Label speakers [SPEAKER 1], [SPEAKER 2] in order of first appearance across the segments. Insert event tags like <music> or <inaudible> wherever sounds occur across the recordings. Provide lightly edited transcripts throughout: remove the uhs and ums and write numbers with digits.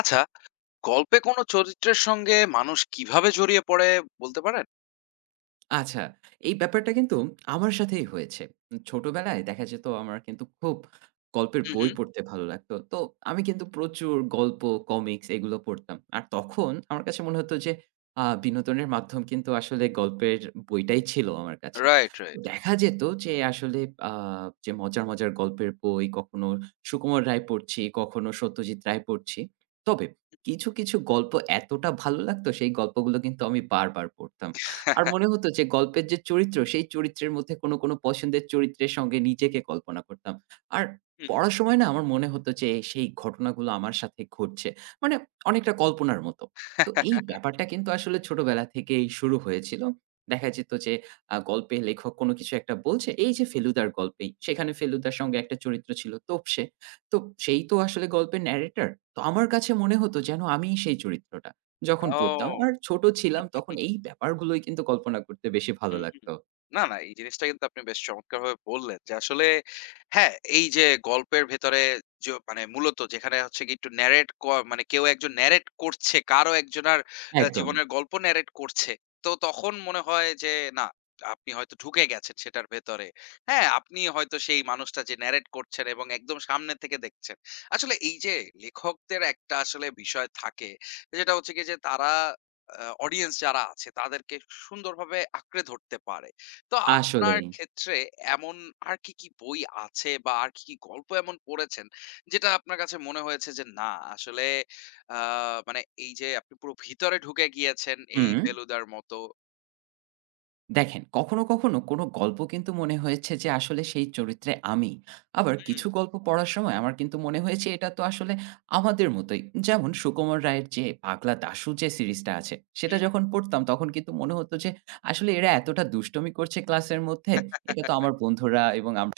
[SPEAKER 1] আচ্ছা, গল্পে কোনো চরিত্রের সঙ্গে মানুষ কিভাবে জড়িয়ে পড়ে বলতে পারেন?
[SPEAKER 2] আচ্ছা, এই ব্যাপারটা কিন্তু আমার সাথেই হয়েছে। ছোটবেলায় দেখা যেত আমার কিন্তু খুব গল্পের
[SPEAKER 1] হু,
[SPEAKER 2] বই
[SPEAKER 1] হু।
[SPEAKER 2] পড়তে ভালো লাগতো। তো আমি কিন্তু প্রচুর গল্প, কমিক্স এগুলো পড়তাম। আর তখন আমার কাছে মনে হতো যে বিনোদনের মাধ্যম কিন্তু আসলে গল্পের বইটাই ছিল আমার কাছে।
[SPEAKER 1] Right, right.
[SPEAKER 2] দেখা যেত যে আসলে আ যে মজার, মজার গল্পের বই কখনো সুকুমার রায় পড়ছি, কখনো সত্যজিৎ রায় পড়ছি। তবে কিছু, কিছু গল্প এতটা ভালো লাগতো সেই গল্পগুলো কিন্তু আমি বারবার পড়তাম। আর মনে হতো যে গল্পের যে চরিত্র, সেই চরিত্রের মধ্যে কোনো, কোনো পছন্দের চরিত্রের সঙ্গে নিজেকে কল্পনা করতাম। আর
[SPEAKER 1] হুম।
[SPEAKER 2] পড়ার সময় না আমার মনে হতো যে সেই ঘটনাগুলো আমার সাথে ঘটছে। মানে অনেকটা কল্পনার মতো। তো এই
[SPEAKER 1] <laughs>
[SPEAKER 2] ব্যাপারটা কিন্তু আসলে ছোটবেলা থেকেই শুরু হয়েছিল। দেখা যেত যে গল্পে লেখক কোনো কিছু একটা বলছে, এই যে ফেলুদার গল্পেই। সেখানে ফেলুদার সঙ্গে একটা চরিত্র ছিল তোপসে। তো সেই তো আসলে গল্পের ন্যারেটর। তো আমার কাছে মনে হতো যেন আমিই সেই চরিত্রটা। যখন পড়তাম
[SPEAKER 1] ও!
[SPEAKER 2] আর ছোট ছিলাম তখন এই ব্যাপারগুলোই কিন্তু কল্পনা করতে বেশি ভালো
[SPEAKER 1] হুম, হুম।
[SPEAKER 2] লাগতো।
[SPEAKER 1] না, না এই জিনিসটা কিন্তু আপনি বেশ চমৎকারভাবে বললেন যে আসলে হ্যাঁ, এই যে গল্পের ভেতরে মানে মূলত যেখানে হচ্ছে কি একটু ন্যারেট মানে কেউ একজন ন্যারেট করছে, কারো একজনার
[SPEAKER 2] একদম।
[SPEAKER 1] জীবনের গল্প ন্যারেট করছে। তো তখন মনে হয় যে না, আপনি হয়তো ঢুকে গেছেন সেটার ভেতরে। হ্যাঁ, আপনি হয়তো সেই মানুষটা যে ন্যারেট করছেন এবং একদম সামনে থেকে দেখছেন। আসলে এই যে লেখকদের একটা আসলে বিষয় থাকে, যেটা হচ্ছে গিয়ে যে তারা আ অডিয়েন্স যারা আছে তাদেরকে সুন্দরভাবে আঁকড়ে ধরতে পারে। তো আপনার
[SPEAKER 2] আসলেই।
[SPEAKER 1] ক্ষেত্রে এমন আর কি, কি বই আছে বা আর কি, কি গল্প এমন পড়েছেন যেটা আপনার কাছে মনে হয়েছে যে না আসলে আ মানে এই যে আপনি পুরো ভিতরে ঢুকে গিয়েছেন এই
[SPEAKER 2] হুম।
[SPEAKER 1] ফেলুদার মতো
[SPEAKER 2] দেখেন কখনো, কখনো কোনো গল্প কিন্তু মনে হয়েছে যে আসলে সেই চরিত্রে আমি। আবার
[SPEAKER 1] হুম,
[SPEAKER 2] কিছু গল্প পড়ার সময় আমার কিন্তু মনে হয়েছে এটা তো আসলে আমাদের মতোই। যেমন সুকুমার রায়ের যে 'পাগলা দাশু' যে সিরিজটা আছে সেটা
[SPEAKER 1] হুম,
[SPEAKER 2] যখন পড়তাম তখন কিন্তু মনে হতো যে আসলে এরা এতটা দুষ্টুমি করছে ক্লাসের মধ্যে। এটা তো আমার বন্ধুরা এবং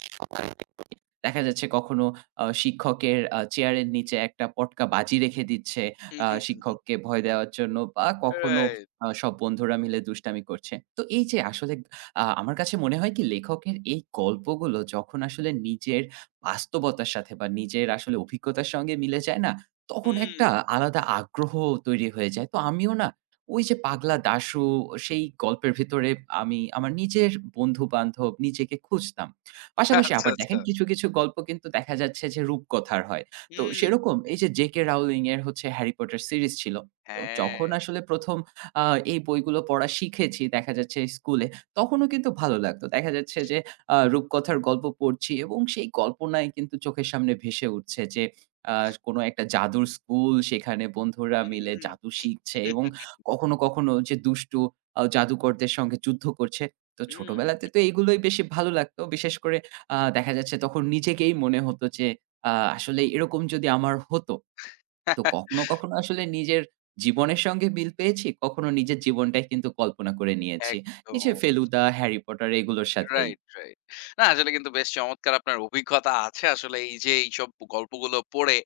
[SPEAKER 2] দেখা যাচ্ছে কখনো শিক্ষকের চেয়ারের নিচে একটা পটকা বাজি রেখে দিচ্ছে
[SPEAKER 1] হুম, হুম, হুম, হুম,
[SPEAKER 2] শিক্ষককে ভয় দেওয়ার জন্য বা কখনো
[SPEAKER 1] রাইট
[SPEAKER 2] সব বন্ধুরা মিলে দুষ্টামি করছে। তো এই যে আসলে আমার কাছে মনে হয় কি লেখকের এই গল্পগুলো যখন আসলে নিজের বাস্তবতার সাথে বা নিজের আসলে অভিজ্ঞতার সঙ্গে মিলে যায় না, তখন একটা
[SPEAKER 1] হুম,
[SPEAKER 2] আলাদা আগ্রহ তৈরি হয়ে যায়। তো আমিও না ওই যে 'পাগলা দাশু' সেই গল্পের ভেতরে আমি আমার নিজের বন্ধু-বান্ধব নিজেকে খুঁজতাম। পাশাপাশি
[SPEAKER 1] আচ্ছা,
[SPEAKER 2] আবার দেখেন
[SPEAKER 1] আচ্ছা।
[SPEAKER 2] কিছু, কিছু গল্প কিন্তু দেখা যাচ্ছে যে রূপকথার হয়। তো
[SPEAKER 1] হুম,
[SPEAKER 2] সেরকম এই যে জেকে রাউলিং এর হচ্ছে 'হ্যারি পটার' সিরিজ ছিল। তো
[SPEAKER 1] হ্যাঁ,
[SPEAKER 2] যখন আসলে ১ম আ এই বইগুলো পড়া শিখেছি দেখা যাচ্ছে স্কুলে, তখনও কিন্তু ভালো লাগতো। দেখা যাচ্ছে যে রূপকথার গল্প পড়ছি এবং সেই কল্পনায় কিন্তু চোখের সামনে ভেসে উঠছে যে আ কোনো একটা জাদুর স্কুল, সেখানে বন্ধুরা মিলে
[SPEAKER 1] হুম,
[SPEAKER 2] জাদু শিখছে এবং কখনো, কখনো যে দুষ্টু জাদুকরদের সঙ্গে যুদ্ধ করছে। তো
[SPEAKER 1] হুম,
[SPEAKER 2] ছোটবেলাতে তো এগুলোই বেশি ভালো লাগতো। বিশেষ করে দেখা যাচ্ছে তখন নিজেকেই মনে হতো যে আসলে এরকম যদি আমার হতো। তো
[SPEAKER 1] <laughs>
[SPEAKER 2] কখনো, কখনো আসলে নিজের জীবনের সঙ্গে মিল পেয়েছি, কখনো নিজের জীবনটাই কিন্তু কল্পনা করে নিয়েছি। এই যে
[SPEAKER 1] একদম।
[SPEAKER 2] ফেলুদা, হ্যারি পটার এগুলোর সাথেই।
[SPEAKER 1] Right, right. না আসলে কিন্তু বেশ চমৎকার আপনার অভিজ্ঞতা আছে আসলে এই যে এইসব গল্পগুলো পড়ে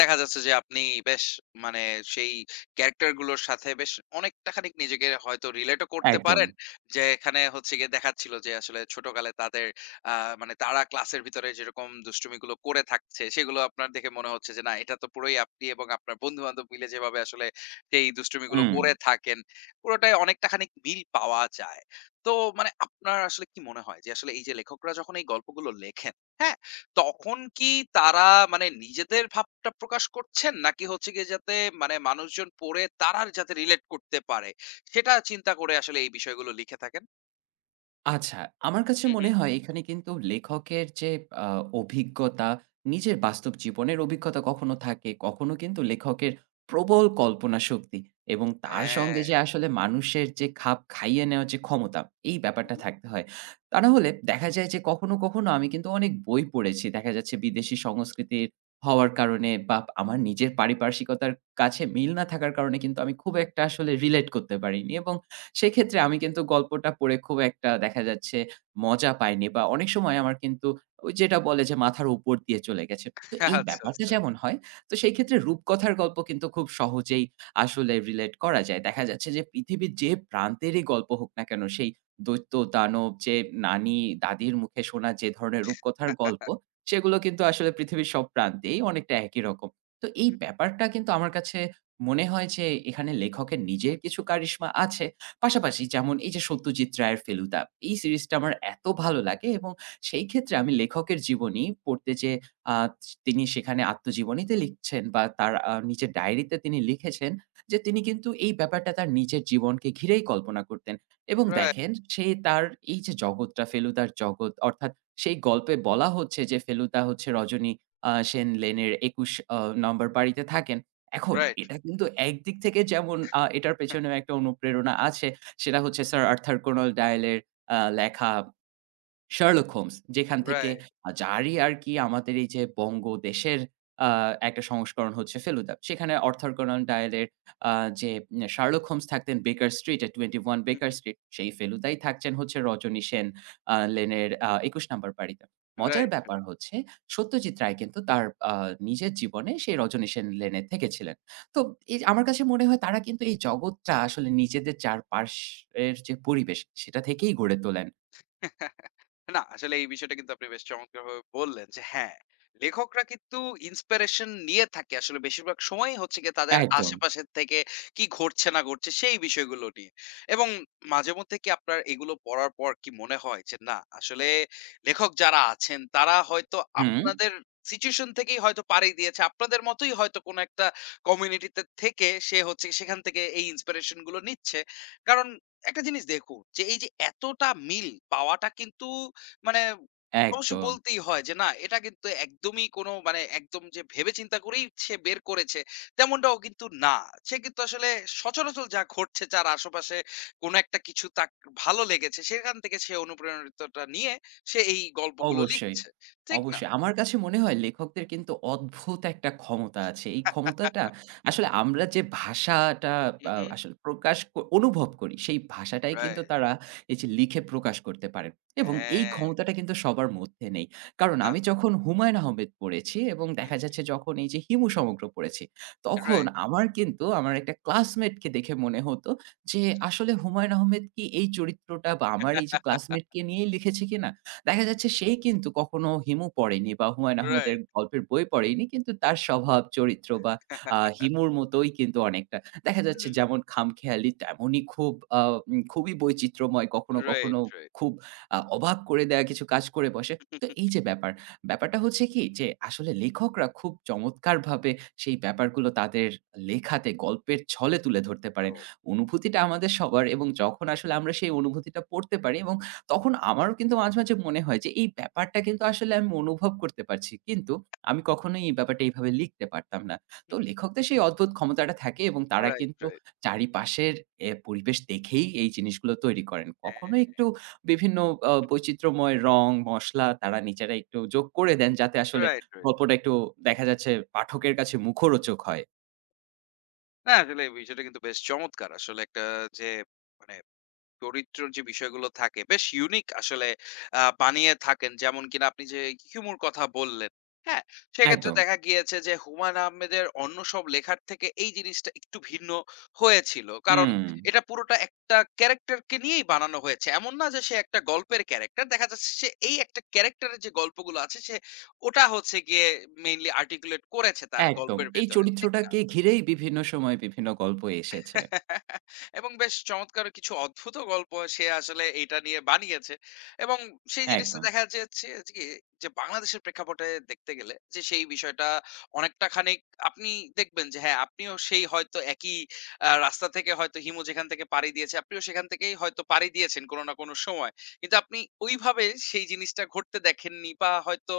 [SPEAKER 1] দেখা যাচ্ছে যে আপনি বেশ মানে সেই ক্যারেক্টার গুলোর সাথে বেশ অনেকটা খানিক নিজেকে হয়তো রিলেটও করতে
[SPEAKER 2] একদম।
[SPEAKER 1] পারেন। যে এখানে হচ্ছে গিয়ে দেখাচ্ছিল যে আসলে ছোটকালে তাদের আ মানে তারা ক্লাসের ভিতরে যেরকম দুষ্টুমিগুলো করে থাকছে সেগুলো আপনার দেখে মনে হচ্ছে যে না এটা তো পুরোই আপনি এবং আপনার বন্ধু-বান্ধব মিলে যেভাবে আসলে সেই দুষ্টুমিগুলো
[SPEAKER 2] হুম।
[SPEAKER 1] করে থাকেন পুরোটাই অনেকটা খানিক মিল পাওয়া যায়। তো মানে আপনার আসলে কি মনে হয় যে আসলে এই যে লেখকরা যখন এই গল্পগুলো লেখেন, হ্যাঁ? তখন কি তারা মানে নিজেদের ভাবটা প্রকাশ করছেন? নাকি হচ্ছে গিয়ে যাতে মানে মানুষজন পড়ে তারা যাতে রিলেট করতে পারে, সেটা চিন্তা করে আসলে এই বিষয়গুলো লিখে থাকেন?
[SPEAKER 2] আচ্ছা, আমার কাছে
[SPEAKER 1] হুম,
[SPEAKER 2] মনে
[SPEAKER 1] হুম।
[SPEAKER 2] হয় এখানে কিন্তু লেখকের যে আ অভিজ্ঞতা, নিজের বাস্তব জীবনের অভিজ্ঞতা কখনো থাকে, কখনো কিন্তু লেখকের প্রবল কল্পনা শক্তি এবং তার সঙ্গে
[SPEAKER 1] হ্যাঁ।
[SPEAKER 2] যে আসলে মানুষের যে খাপ খাইয়ে নেওয়ার যে ক্ষমতা, এই
[SPEAKER 1] হুম,
[SPEAKER 2] ব্যাপারটা
[SPEAKER 1] হুম।
[SPEAKER 2] থাকতে হয়। তা না হলে দেখা যায় যে কখনো, কখনো আমি কিন্তু অনেক বই পড়েছি। দেখা যাচ্ছে বিদেশি সংস্কৃতির হওয়ার কারণে বা আমার নিজের পারিপার্শ্বিকতার কাছে মিল না থাকার কারণে কিন্তু আমি খুব একটা আসলে রিলেট করতে পারিনি এবং সেক্ষেত্রে আমি কিন্তু গল্পটা পড়ে খুব একটা দেখা যাচ্ছে মজা পাইনি বা অনেক সময় আমার কিন্তু ওই যেটা বলে যে মাথার উপর দিয়ে চলে গেছে। তো এই
[SPEAKER 1] <laughs> আচ্ছা,
[SPEAKER 2] ব্যাপারটা
[SPEAKER 1] আচ্ছা।
[SPEAKER 2] যেমন হয়, তো সেই ক্ষেত্রে রূপকথার গল্প কিন্তু খুব সহজেই আসলে রিলেট করা যায়। দেখা যাচ্ছে যে পৃথিবীর যে প্রান্তেরই গল্প হোক না কেন, সেই দৈত্য, দানব যে নানি, দাদির মুখে শোনা যে ধরনের রূপকথার গল্প, সেগুলো কিন্তু আসলে পৃথিবীর সব প্রান্তেই অনেকটা একই রকম। তো এই ব্যাপারটা কিন্তু আমার কাছে মনে হয় যে এখানে লেখকের নিজের কিছু কারিশমা আছে। পাশাপাশি যেমন এই যে সত্যজিৎ রায়ের ফেলুদা এই সিরিজটা আমার এত ভালো লাগে এবং সেই ক্ষেত্রে আমি লেখকের জীবনী পড়তে যে আ তিনি সেখানে আত্মজীবনীতে লিখছেন বা তার নিজের ডায়েরিতে তিনি লিখেছেন যে তিনি কিন্তু এই ব্যাপারটা তার নিজের জীবনকে ঘিরেই কল্পনা করতেন এবং
[SPEAKER 1] রাইট,
[SPEAKER 2] দেখেন সে তার এই যে জগৎটা ফেলুদার জগৎ অর্থাৎ সেই গল্পে বলা হচ্ছে যে ফেলুদা হচ্ছে রজনী সেন লেনের ২১ নম্বর বাড়িতে থাকেন। এখন
[SPEAKER 1] রাইট,
[SPEAKER 2] এটা কিন্তু একদিক থেকে যেমন এটার পেছনেও একটা অনুপ্রেরণা আছে। সেটা হচ্ছে স্যার আর্থার কোনান ডয়েলের লেখা 'Sherlock Holmes', যেখান থেকে
[SPEAKER 1] রাইট। <laughs>
[SPEAKER 2] যারই আরকি আমাদের এই যে বঙ্গদেশের আ একটা সংস্করণ হচ্ছে 'ফেলুদা'। সেখানে Arthur Conan Doyle এর আ যে 'Sherlock Holmes' থাকতেন 'Baker Street' এ 21
[SPEAKER 1] হুম,
[SPEAKER 2] Baker
[SPEAKER 1] হুম।
[SPEAKER 2] Street, সেই 'ফেলুদা'-ই থাকছেন হচ্ছে 'রজনী সেন' লেনের ২১ নাম্বার বাড়িতে। মজার
[SPEAKER 1] রাইট,
[SPEAKER 2] ব্যাপার
[SPEAKER 1] রাইট।
[SPEAKER 2] হচ্ছে সত্যজিৎ রায় কিন্তু তার আ নিজের জীবনে সেই 'রজনী সেন লেনে' থেকেছিলেন। তো এই আমার কাছে মনে হয় তারা কিন্তু এই জগৎটা আসলে নিজেদের চারপাশের যে পরিবেশ সেটা থেকেই গড়ে তোলেন।
[SPEAKER 1] না আসলে এই বিষয়টা কিন্তু আপনি বেশ চমৎকারভাবে বললেন যে হ্যাঁ, লেখকরা কিন্তু ইন্সপিরেশন নিয়ে থাকে আসলে বেশিরভাগ সময়ই হচ্ছে গিয়ে তাদের
[SPEAKER 2] একদম।
[SPEAKER 1] আশেপাশের থেকে কি ঘটছে না ঘটছে সেই বিষয়গুলো নিয়ে। এবং মাঝেমধ্যে কি আপনার এগুলো পড়ার পর কি মনে হয় যে না আসলে লেখক যারা আছেন তারা হয়তো
[SPEAKER 2] হুম,
[SPEAKER 1] আপনাদের সিচুয়েশন থেকেই হয়তো পাড়ি দিয়েছে। আপনাদের মতোই হয়তো কোনো একটা কমিউনিটিতে থেকে সে হচ্ছে সেখান থেকে এই ইন্সপিরেশন গুলো নিচ্ছে। কারণ একটা জিনিস দেখুন যে এই যে এতটা মিল পাওয়াটা কিন্তু মানে অবশ্য
[SPEAKER 2] একদম।
[SPEAKER 1] বলতেই হয় যে না এটা কিন্তু একদমই কোনো মানে একদম যে ভেবে চিন্তা করেই সে বের করেছে তেমনটাও কিন্তু না সে কিন্তু আসলে সচরাচর যা ঘটছে যার আশেপাশে কোনো একটা কিছু তার ভালো লেগেছে সেখান থেকে সে অনুপ্রেরণাটা নিয়ে সে এই গল্পগুলো
[SPEAKER 2] অবশ্যই,
[SPEAKER 1] লিখছে ঠিক না
[SPEAKER 2] অবশ্যই। আমার কাছে মনে হয় লেখকদের কিন্তু অদ্ভুত একটা ক্ষমতা আছে। এই ক্ষমতাটা
[SPEAKER 1] <laughs>
[SPEAKER 2] আসলে আমরা যে ভাষাটা
[SPEAKER 1] হুম হুম
[SPEAKER 2] আসলে প্রকাশ ক অনুভব করি, সেই ভাষাটাই কিন্তু
[SPEAKER 1] রাইট
[SPEAKER 2] তারা এই যে লিখে প্রকাশ করতে পারেন এবং এই
[SPEAKER 1] হ্যাঁ
[SPEAKER 2] ক্ষমতাটা কিন্তু সবার মধ্যে নেই। কারণ আমি
[SPEAKER 1] না
[SPEAKER 2] যখন হুমায়ূন আহমেদ পড়েছি এবং দেখা যাচ্ছে যখন এই যে হিমু সমগ্র পড়েছি, তখন
[SPEAKER 1] রাইট
[SPEAKER 2] আমার কিন্তু আমার একটা ক্লাসমেটকে দেখে মনে হতো যে আসলে হুমায়ূন আহমেদ কি এই চরিত্রটা বা আমার এই যে ক্লাসমেটকে নিয়েই লিখেছে কিনা? দেখা যাচ্ছে সে কিন্তু কখনো হিমু পড়েনি বা হুমায়ূন
[SPEAKER 1] রাইট
[SPEAKER 2] আহমেদের
[SPEAKER 1] রাইট
[SPEAKER 2] গল্পের বই পড়েনি। কিন্তু তার স্বভাব, চরিত্র বা হিমুর মতোই কিন্তু অনেকটা। দেখা যাচ্ছে যেমন খামখেয়ালি তেমনই খুব আ খুবই বৈচিত্র্যময়। কখনো, কখনো
[SPEAKER 1] রাইট
[SPEAKER 2] খুব অবাক করে দেয়া কিছু কাজ করে বসে। তো
[SPEAKER 1] রাইট
[SPEAKER 2] এই যে ব্যাপারটা হচ্ছে কি যে আসলে লেখকরা খুব চমৎকারভাবে সেই ব্যাপারগুলো তাদের লেখাতে গল্পের ছলে তুলে ধরতে পারেন।
[SPEAKER 1] <laughs>
[SPEAKER 2] অনুভূতিটা আমাদের সবার এবং যখন আসলে আমরা সেই অনুভূতিটা পড়তে পারি এবং তখন আমারও কিন্তু মাঝে, মাঝে মনে হয় যে এই ব্যাপারটা কিন্তু আসলে আমি অনুভব করতে পারছি। কিন্তু আমি কখনোই এই ব্যাপারটা এইভাবে লিখতে পারতাম না। তো লেখকদের সেই অদ্ভুত ক্ষমতাটা থাকে এবং তারা
[SPEAKER 1] রাইট,
[SPEAKER 2] কিন্তু
[SPEAKER 1] রাইট।
[SPEAKER 2] চারিপাশের এ পরিবেশ দেখেই এই জিনিসগুলো তৈরি করেন। কখনো
[SPEAKER 1] হ্যাঁ,
[SPEAKER 2] একটু বিভিন্ন বৈচিত্র্যময় রং, মসলা তারা নিজেরা একটু যোগ করে দেন যাতে আসলে
[SPEAKER 1] রাইট, রাইট।
[SPEAKER 2] গল্পটা একটু দেখা যাচ্ছে পাঠকের কাছে মুখরোচক হয়।
[SPEAKER 1] না আসলে এই বিষয়টা কিন্তু বেশ চমৎকার। আসলে একটা যে মানে চরিত্রর যে বিষয়গুলো থাকে বেশ ইউনিক আসলে বানিয়ে থাকেন। যেমন কিনা আপনি যে হিউমর কথা বললেন, হ্যাঁ? সেক্ষেত্রে
[SPEAKER 2] একদম।
[SPEAKER 1] দেখা গিয়েছে যে হুমায়ূন আহমেদের অন্য সব লেখার থেকে এই জিনিসটা একটু ভিন্ন হয়েছিল। কারণ
[SPEAKER 2] হুম,
[SPEAKER 1] এটা পুরোটা একটা ক্যারাক্টারকে নিয়েই বানানো হয়েছে। এমন না যে সে একটা গল্পের ক্যারাক্টার। দেখা যাচ্ছে সে এই একটা ক্যারাক্টারের যে গল্পগুলো আছে সে ওটা হচ্ছে গিয়ে মেইনলি আর্টিকুলেট করেছে তার
[SPEAKER 2] একদম।
[SPEAKER 1] গল্পের
[SPEAKER 2] এই
[SPEAKER 1] ভেতরে। ঠিক না?
[SPEAKER 2] চরিত্রটাকে ঘিরেই বিভিন্ন সময় বিভিন্ন গল্প এসেছে।
[SPEAKER 1] এবং বেশ চমৎকার কিছু অদ্ভুত গল্প সে আসলে এটা নিয়ে বানিয়েছে। এবং সেই জিনিসটা
[SPEAKER 2] একদম।
[SPEAKER 1] দেখা যাচ্ছে কি যে বাংলাদেশের প্রেক্ষাপটে দেখতে গেলে যে সেই বিষয়টা অনেকটা খানিক আপনি দেখবেন যে হ্যাঁ, আপনিও সেই হয়তো একই রাস্তা থেকে হয়তো হিমু যেখান থেকে পাড়ি দিয়েছে, আপনিও সেখান থেকেই হয়তো পাড়ি দিয়েছেন কোনো না কোনো সময়। কিন্তু আপনি ওইভাবে সেই জিনিসটা ঘটতে দেখেননি বা হয়তো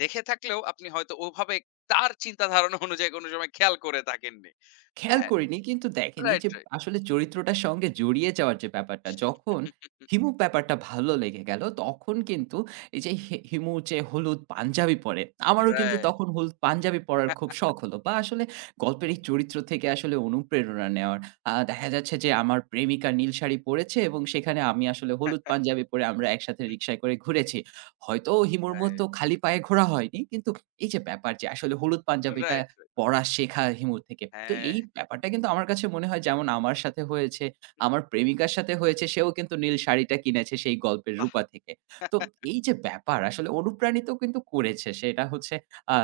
[SPEAKER 1] দেখে থাকলেও আপনি হয়তো ওভাবে তার চিন্তা ধারণা অনুযায়ী কোনো সময় খেয়াল করে থাকেননি।
[SPEAKER 2] খেয়াল
[SPEAKER 1] হ্যাঁ,
[SPEAKER 2] করিনি কিন্তু দেখেন এই
[SPEAKER 1] রাইট,
[SPEAKER 2] যে আসলে চরিত্রটার সঙ্গে জড়িয়ে যাওয়ার যে ব্যাপারটা, যখন
[SPEAKER 1] রাইট।
[SPEAKER 2] হিমুর ব্যাপারটা ভালো লেগে গেল, তখন কিন্তু এই যে হিমু যে হলুদ পাঞ্জাবি পরে, আমারও কিন্তু
[SPEAKER 1] রাইট,
[SPEAKER 2] তখন হলুদ পাঞ্জাবি পরার খুব শখ হলো বা আসলে গল্পের এই চরিত্র থেকে আসলে অনুপ্রেরণা নেওয়ার। দেখা যাচ্ছে যে আমার প্রেমিকা নীল শাড়ি পরেছে এবং সেখানে আমি আসলে হলুদ পাঞ্জাবি পরে আমরা একসাথে রিক্সায় করে ঘুরেছি। হয়তো হিমুর মতো
[SPEAKER 1] রাইট,
[SPEAKER 2] খালি পায়ে ঘোরা হয়নি। কিন্তু এই যে ব্যাপার যে আসলে হলুদ পাঞ্জাবিটা
[SPEAKER 1] রাইট, রাইট।
[SPEAKER 2] পড়া শেখা হিমুর থেকে। তো
[SPEAKER 1] হ্যাঁ,
[SPEAKER 2] এই ব্যাপারটা কিন্তু আমার কাছে মনে হয় যেমন আমার সাথে হয়েছে,
[SPEAKER 1] হুম, হুম,
[SPEAKER 2] আমার প্রেমিকার সাথে হয়েছে, সেও কিন্তু নীল শাড়িটা কিনেছে সেই গল্পের
[SPEAKER 1] বাহ!
[SPEAKER 2] রূপা থেকে। তো এই যে ব্যাপার আসলে অনুপ্রাণিত কিন্তু করেছে। সেটা হচ্ছে আ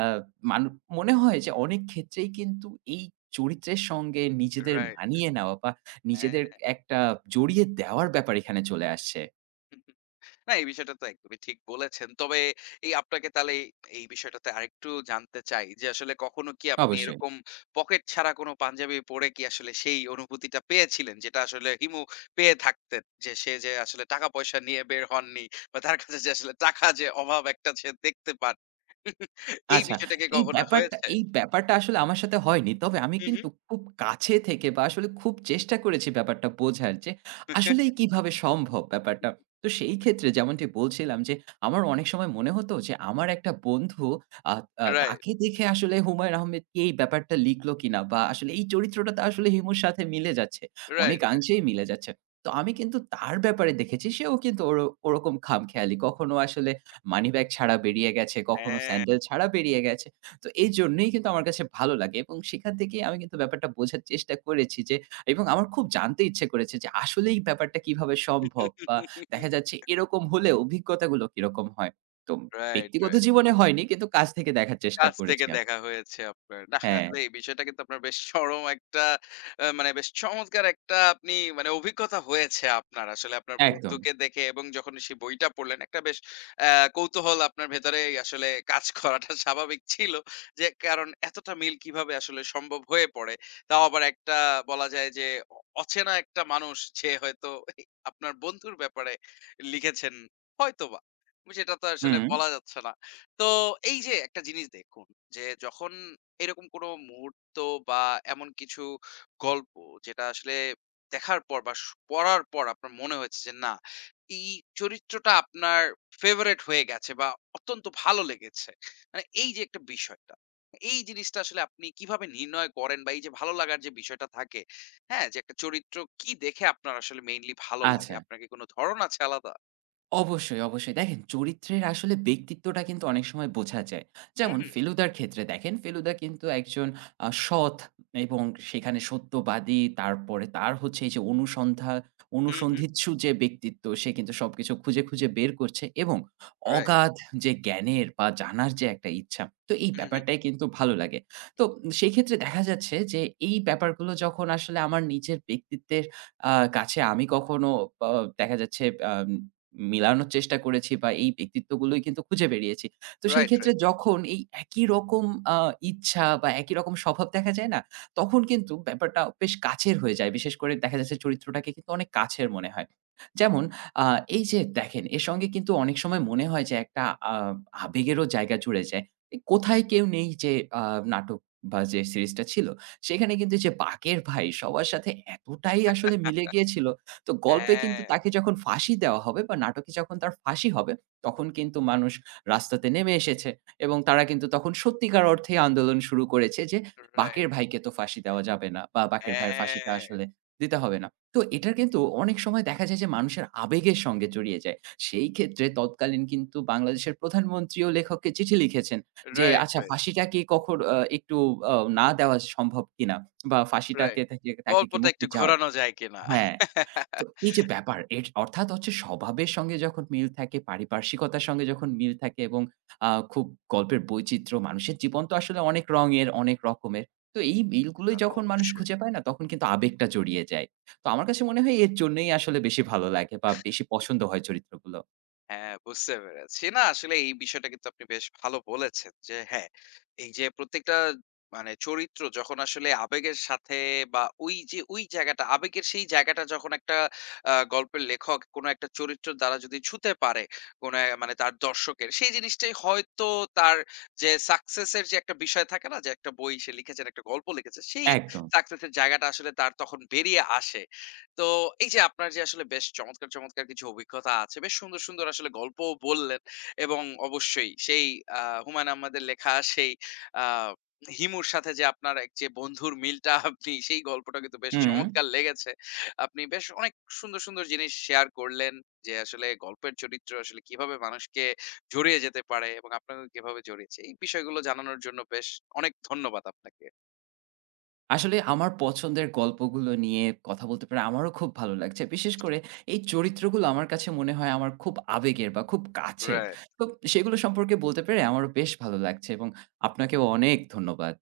[SPEAKER 2] মানু মনে হয় যে অনেক ক্ষেত্রেই কিন্তু এই চরিত্রের সঙ্গে
[SPEAKER 1] রাইট,
[SPEAKER 2] নিজেদের
[SPEAKER 1] রাইট।
[SPEAKER 2] মানিয়ে নেওয়া বা নিজেদের
[SPEAKER 1] হ্যাঁ।
[SPEAKER 2] একটা জড়িয়ে দেওয়ার ব্যাপার এখানে চলে আসছে।
[SPEAKER 1] হুম, হুম। না এই বিষয়টা তো একদমই ঠিক বলেছেন। তবে এই আপনাকে তাহলে এই এই বিষয়টাতে আরেকটু জানতে চাই যে আসলে কখনো কি আপনি
[SPEAKER 2] অবশ্যই।
[SPEAKER 1] এরকম পকেট ছাড়া কোনো পাঞ্জাবি পরে কি আসলে সেই অনুভূতিটা পেয়েছিলেন? যেটা আসলে হিমু পেয়ে থাকতেন। যে সে যে আসলে টাকা পয়সা নিয়ে বের হননি বা তার কাছে যে আসলে টাকা যে অভাব একটা সে দেখতে পান। এই
[SPEAKER 2] আচ্ছা।
[SPEAKER 1] বিষয়টা কি কখনো হয়েছে?
[SPEAKER 2] এই ব্যাপারটা আসলে আমার সাথে হয়নি। তবে আমি
[SPEAKER 1] হুম,
[SPEAKER 2] কিন্তু
[SPEAKER 1] হুম।
[SPEAKER 2] খুব কাছে থেকে বা আসলে খুব চেষ্টা করেছি ব্যাপারটা বোঝার যে, আসলেই
[SPEAKER 1] <laughs>
[SPEAKER 2] কিভাবে সম্ভব ব্যাপারটা। তো সেই ক্ষেত্রে যেমনটি বলছিলাম যে, আমার অনেক সময় মনে হতো যে, আমার একটা বন্ধু আ আ
[SPEAKER 1] রাইট, রাইট,
[SPEAKER 2] তাকে দেখে আসলে হুমায়ূন আহমেদ কি এই ব্যাপারটা লিখলো কিনা বা আসলে এই চরিত্রটা তো আসলে হিমুর সাথে মিলে যাচ্ছে।
[SPEAKER 1] রাইট।
[SPEAKER 2] অনেকাংশেই মিলে যাচ্ছে। তো আমি কিন্তু তার ব্যাপারে দেখেছি সেও কিন্তু ওর ওরকম খামখেয়ালি। কখনো আসলে মানি ব্যাগ ছাড়া বেরিয়ে গেছে, কখনো
[SPEAKER 1] হ্যাঁ।
[SPEAKER 2] স্যান্ডেল ছাড়া বেরিয়ে গেছে। তো এইজন্যই কিন্তু আমার কাছে ভালো লাগে এবং সেখান থেকেই আমি কিন্তু ব্যাপারটা বোঝার চেষ্টা করেছি যে এবং আমার খুব জানতে ইচ্ছে করেছে যে আসলেই ব্যাপারটা কিভাবে সম্ভব বা দেখা
[SPEAKER 1] <laughs>
[SPEAKER 2] যাচ্ছে এরকম হলে অভিজ্ঞতাগুলো কিরকম হয়। তো
[SPEAKER 1] রাইট,
[SPEAKER 2] ব্যক্তিগত
[SPEAKER 1] রাইট।
[SPEAKER 2] জীবনে হয়নি কিন্তু কাজ থেকে দেখার চেষ্টা
[SPEAKER 1] কাছ
[SPEAKER 2] করেছি
[SPEAKER 1] থেকে
[SPEAKER 2] আমি।
[SPEAKER 1] দেখা হয়েছে আপনার। নাহ,
[SPEAKER 2] হ্যাঁ,
[SPEAKER 1] আসলে এই বিষয়টা কিন্তু আপনার বেশ চরম একটা মানে বেশ চমৎকার একটা আপনি মানে অভিজ্ঞতা হয়েছে আপনার। আসলে আপনার
[SPEAKER 2] একদম।
[SPEAKER 1] বন্ধুকে দেখে এবং যখন সেই বইটা পড়লেন একটা বেশ আ কৌতূহল আপনার ভেতরেই আসলে কাজ করাটা <laughs> স্বাভাবিক ছিল। যে কারণ এতটা মিল কিভাবে আসলে সম্ভব হয়ে পড়ে। তাও আবার একটা বলা যায় যে অ অচেনা একটা মানুষ যে হয়তো আপনার বন্ধুর ব্যাপারে লিখেছেন হয়তোবা। সেটা তো আসলে
[SPEAKER 2] হুম,
[SPEAKER 1] বলা যাচ্ছে না। তো এই যে একটা জিনিস দেখুন যে যখন এরকম কোনো মুহূর্ত বা এমন কিছু গল্প যেটা আসলে দেখার পর বা পড়ার পর আপনার মনে হয়েছে যে না এই চরিত্রটা আপনার ফেভারেট হয়ে গেছে বা অত্যন্ত ভালো লেগেছে মানে এই যে একটা বিষয়টা এই জিনিসটা আসলে আপনি কিভাবে নির্ণয় করেন বা এই যে ভালো লাগার যে বিষয়টা থাকে হ্যাঁ যে একটা চরিত্র কি দেখে আপনার আসলে মেইনলি ভালো লাগে
[SPEAKER 2] আচ্ছা।
[SPEAKER 1] আপনার কি কোনো ধরন আছে আলাদা
[SPEAKER 2] অবশ্যই, অবশ্যই। দেখেন চরিত্রের আসলে ব্যক্তিত্বটা কিন্তু অনেক সময় বোঝা যায়। যেমন
[SPEAKER 1] হুম
[SPEAKER 2] ফেলুদার ক্ষেত্রে দেখেন ফেলুদা কিন্তু একজন সৎ এবং সেখানে সত্যবাদী তারপরে তার হচ্ছে এই যে
[SPEAKER 1] হুম হুম
[SPEAKER 2] অনুসন্ধিৎসু যে ব্যক্তিত্ব সে কিন্তু সবকিছু খুঁজে, খুঁজে বের করছে এবং
[SPEAKER 1] রাইট
[SPEAKER 2] অগাধ যে জ্ঞানের বা জানার যে একটা ইচ্ছা তো এই
[SPEAKER 1] হুম হুম
[SPEAKER 2] ব্যাপারটাই কিন্তু ভালো লাগে। তো সেই ক্ষেত্রে দেখা যাচ্ছে যে এই ব্যাপারগুলো যখন আসলে আমার নিজের ব্যক্তিত্বের আ কাছে আমি কখনো প দেখা যাচ্ছে আম মিলানোর চেষ্টা করেছি বা এই ব্যক্তিত্বগুলোই কিন্তু খুঁজে বেরিয়েছি। তো সেই
[SPEAKER 1] রাইট
[SPEAKER 2] ক্ষেত্রে যখন এই একই রকম আ ইচ্ছা বা একই রকম স্বভাব দেখা যায় না? তখন কিন্তু ব্যাপারটা বেশ কাছের হয়ে যায়। বিশেষ করে দেখা যাচ্ছে চরিত্রটাকে কিন্তু অনেক কাছের মনে হয়। যেমন আ এই যে দেখেন এর সঙ্গে কিন্তু অনেক সময় মনে হয় যে একটা আ আবেগেরও জায়গা জুড়ে যায়। এই 'কোথায় কেউ নেই' যে আ নাটক বা যে সিরিজটা ছিল সেখানে কিন্তু যে 'বাকের ভাই' সবার সাথে এতটাই আসলে মিলে গিয়েছিল তো গল্পে কিন্তু
[SPEAKER 1] হ্যাঁ,
[SPEAKER 2] তাকে যখন ফাঁসি দেওয়া হবে বা নাটকে যখন তার ফাঁসি হবে, তখন কিন্তু মানুষ রাস্তাতে নেমে এসেছে এবং তারা কিন্তু তখন সত্যিকার অর্থেই আন্দোলন শুরু করেছে যে, বাকের
[SPEAKER 1] রাইট।
[SPEAKER 2] ভাইকে তো ফাঁসি দেওয়া যাবে না বা বাকের ভাইয়ের ফাঁসিটা
[SPEAKER 1] হ্যাঁ,
[SPEAKER 2] আসলে দিতে হবে না। তো এটা কিন্তু অনেক সময় দেখা যায় যে মানুষের আবেগের সঙ্গে জড়িয়ে যায়। সেই ক্ষেত্রে তৎকালীন কিন্তু বাংলাদেশের প্রধানমন্ত্রীও লেখককে চিঠি লিখেছেন যে,
[SPEAKER 1] রাইট,
[SPEAKER 2] আচ্ছা
[SPEAKER 1] রাইট,
[SPEAKER 2] ফাঁসিটা কি কখন একটু না দেওয়া সম্ভব কিনা? বা ফাঁসিটাকে
[SPEAKER 1] রাইট।
[SPEAKER 2] তাকে তাকে কি
[SPEAKER 1] গল্পটা
[SPEAKER 2] মুক্তি
[SPEAKER 1] একটু
[SPEAKER 2] চাওয়া।
[SPEAKER 1] ঘোরানো যায় কিনা?
[SPEAKER 2] হ্যাঁ। তো এই যে ব্যাপার এর অর্থাৎ হচ্ছে স্বভাবের সঙ্গে যখন মিল থাকে, পারিপার্শ্বিকতার সঙ্গে যখন মিল থাকে এবং খুব গল্পের বৈচিত্র্য মানুষের জীবন তো আসলে অনেক রঙের, অনেক রকমের। তো এই মিলগুলোই
[SPEAKER 1] তা তো
[SPEAKER 2] যখন মানুষ
[SPEAKER 1] অবশ্যই।
[SPEAKER 2] খুঁজে পায় না তখন কিন্তু আবেগটা জড়িয়ে যায়। তো আমার কাছে মনে হয় এর জন্যই আসলে বেশি ভালো লাগে বা বেশি পছন্দ হয় চরিত্রগুলো।
[SPEAKER 1] হ্যাঁ, বুঝতে পেরেছি। না আসলে এই বিষয়টা কিন্তু আপনি বেশ ভালো বলেছেন যে হ্যাঁ, এই যে প্রত্যেকটা মানে চরিত্র যখন আসলে আবেগের সাথে বা ওই যে ওই জায়গাটা আবেগের সেই জায়গাটা যখন একটা গল্পের লেখক কোন একটা চরিত্রের দ্বারা যদি ছুঁতে পারে, কোন মানে তার দর্শকের সেই জিনিসটাই হয়তো তার যে সাকসেস এর যে একটা বিষয় থাকে না যে একটা বই সে লিখেছেন, একটা গল্প লিখেছে সেই
[SPEAKER 2] একদম।
[SPEAKER 1] সাকসেস এর জায়গাটা আসলে তার তখন বেরিয়ে আসে। তো এই যে আপনার যে আসলে বেশ চমৎকার, চমৎকার কিছু অভিজ্ঞতা আছে। বেশ সুন্দর, সুন্দর আসলে গল্পও বললেন এবং অবশ্যই সেই হুমায়ূন আহমেদের লেখা সেই আ হিমুর সাথে যে আপনার এক যে বন্ধুর মিলটা আপনি সেই গল্পটা কিন্তু বেশ
[SPEAKER 2] হুম।
[SPEAKER 1] চমৎকার লেগেছে। আপনি বেশ অনেক সুন্দর, সুন্দর জিনিস শেয়ার করলেন যে আসলে গল্পের চরিত্র আসলে কিভাবে মানুষকে জড়িয়ে যেতে পারে এবং আপনাকে কিভাবে জড়িয়েছে। এই বিষয়গুলো জানানোর জন্য বেশ অনেক ধন্যবাদ আপনাকে।
[SPEAKER 2] আসলে আমার পছন্দের গল্পগুলো নিয়ে কথা বলতে পেরে আমারও খুব ভালো লাগছে। বিশেষ করে এই চরিত্রগুলো আমার কাছে মনে হয় আমার খুব আবেগের বা খুব কাছের।
[SPEAKER 1] রাইট।
[SPEAKER 2] তো সেগুলো সম্পর্কে বলতে পেরে আমারও বেশ ভালো লাগছে এবং আপনাকেও অনেক ধন্যবাদ।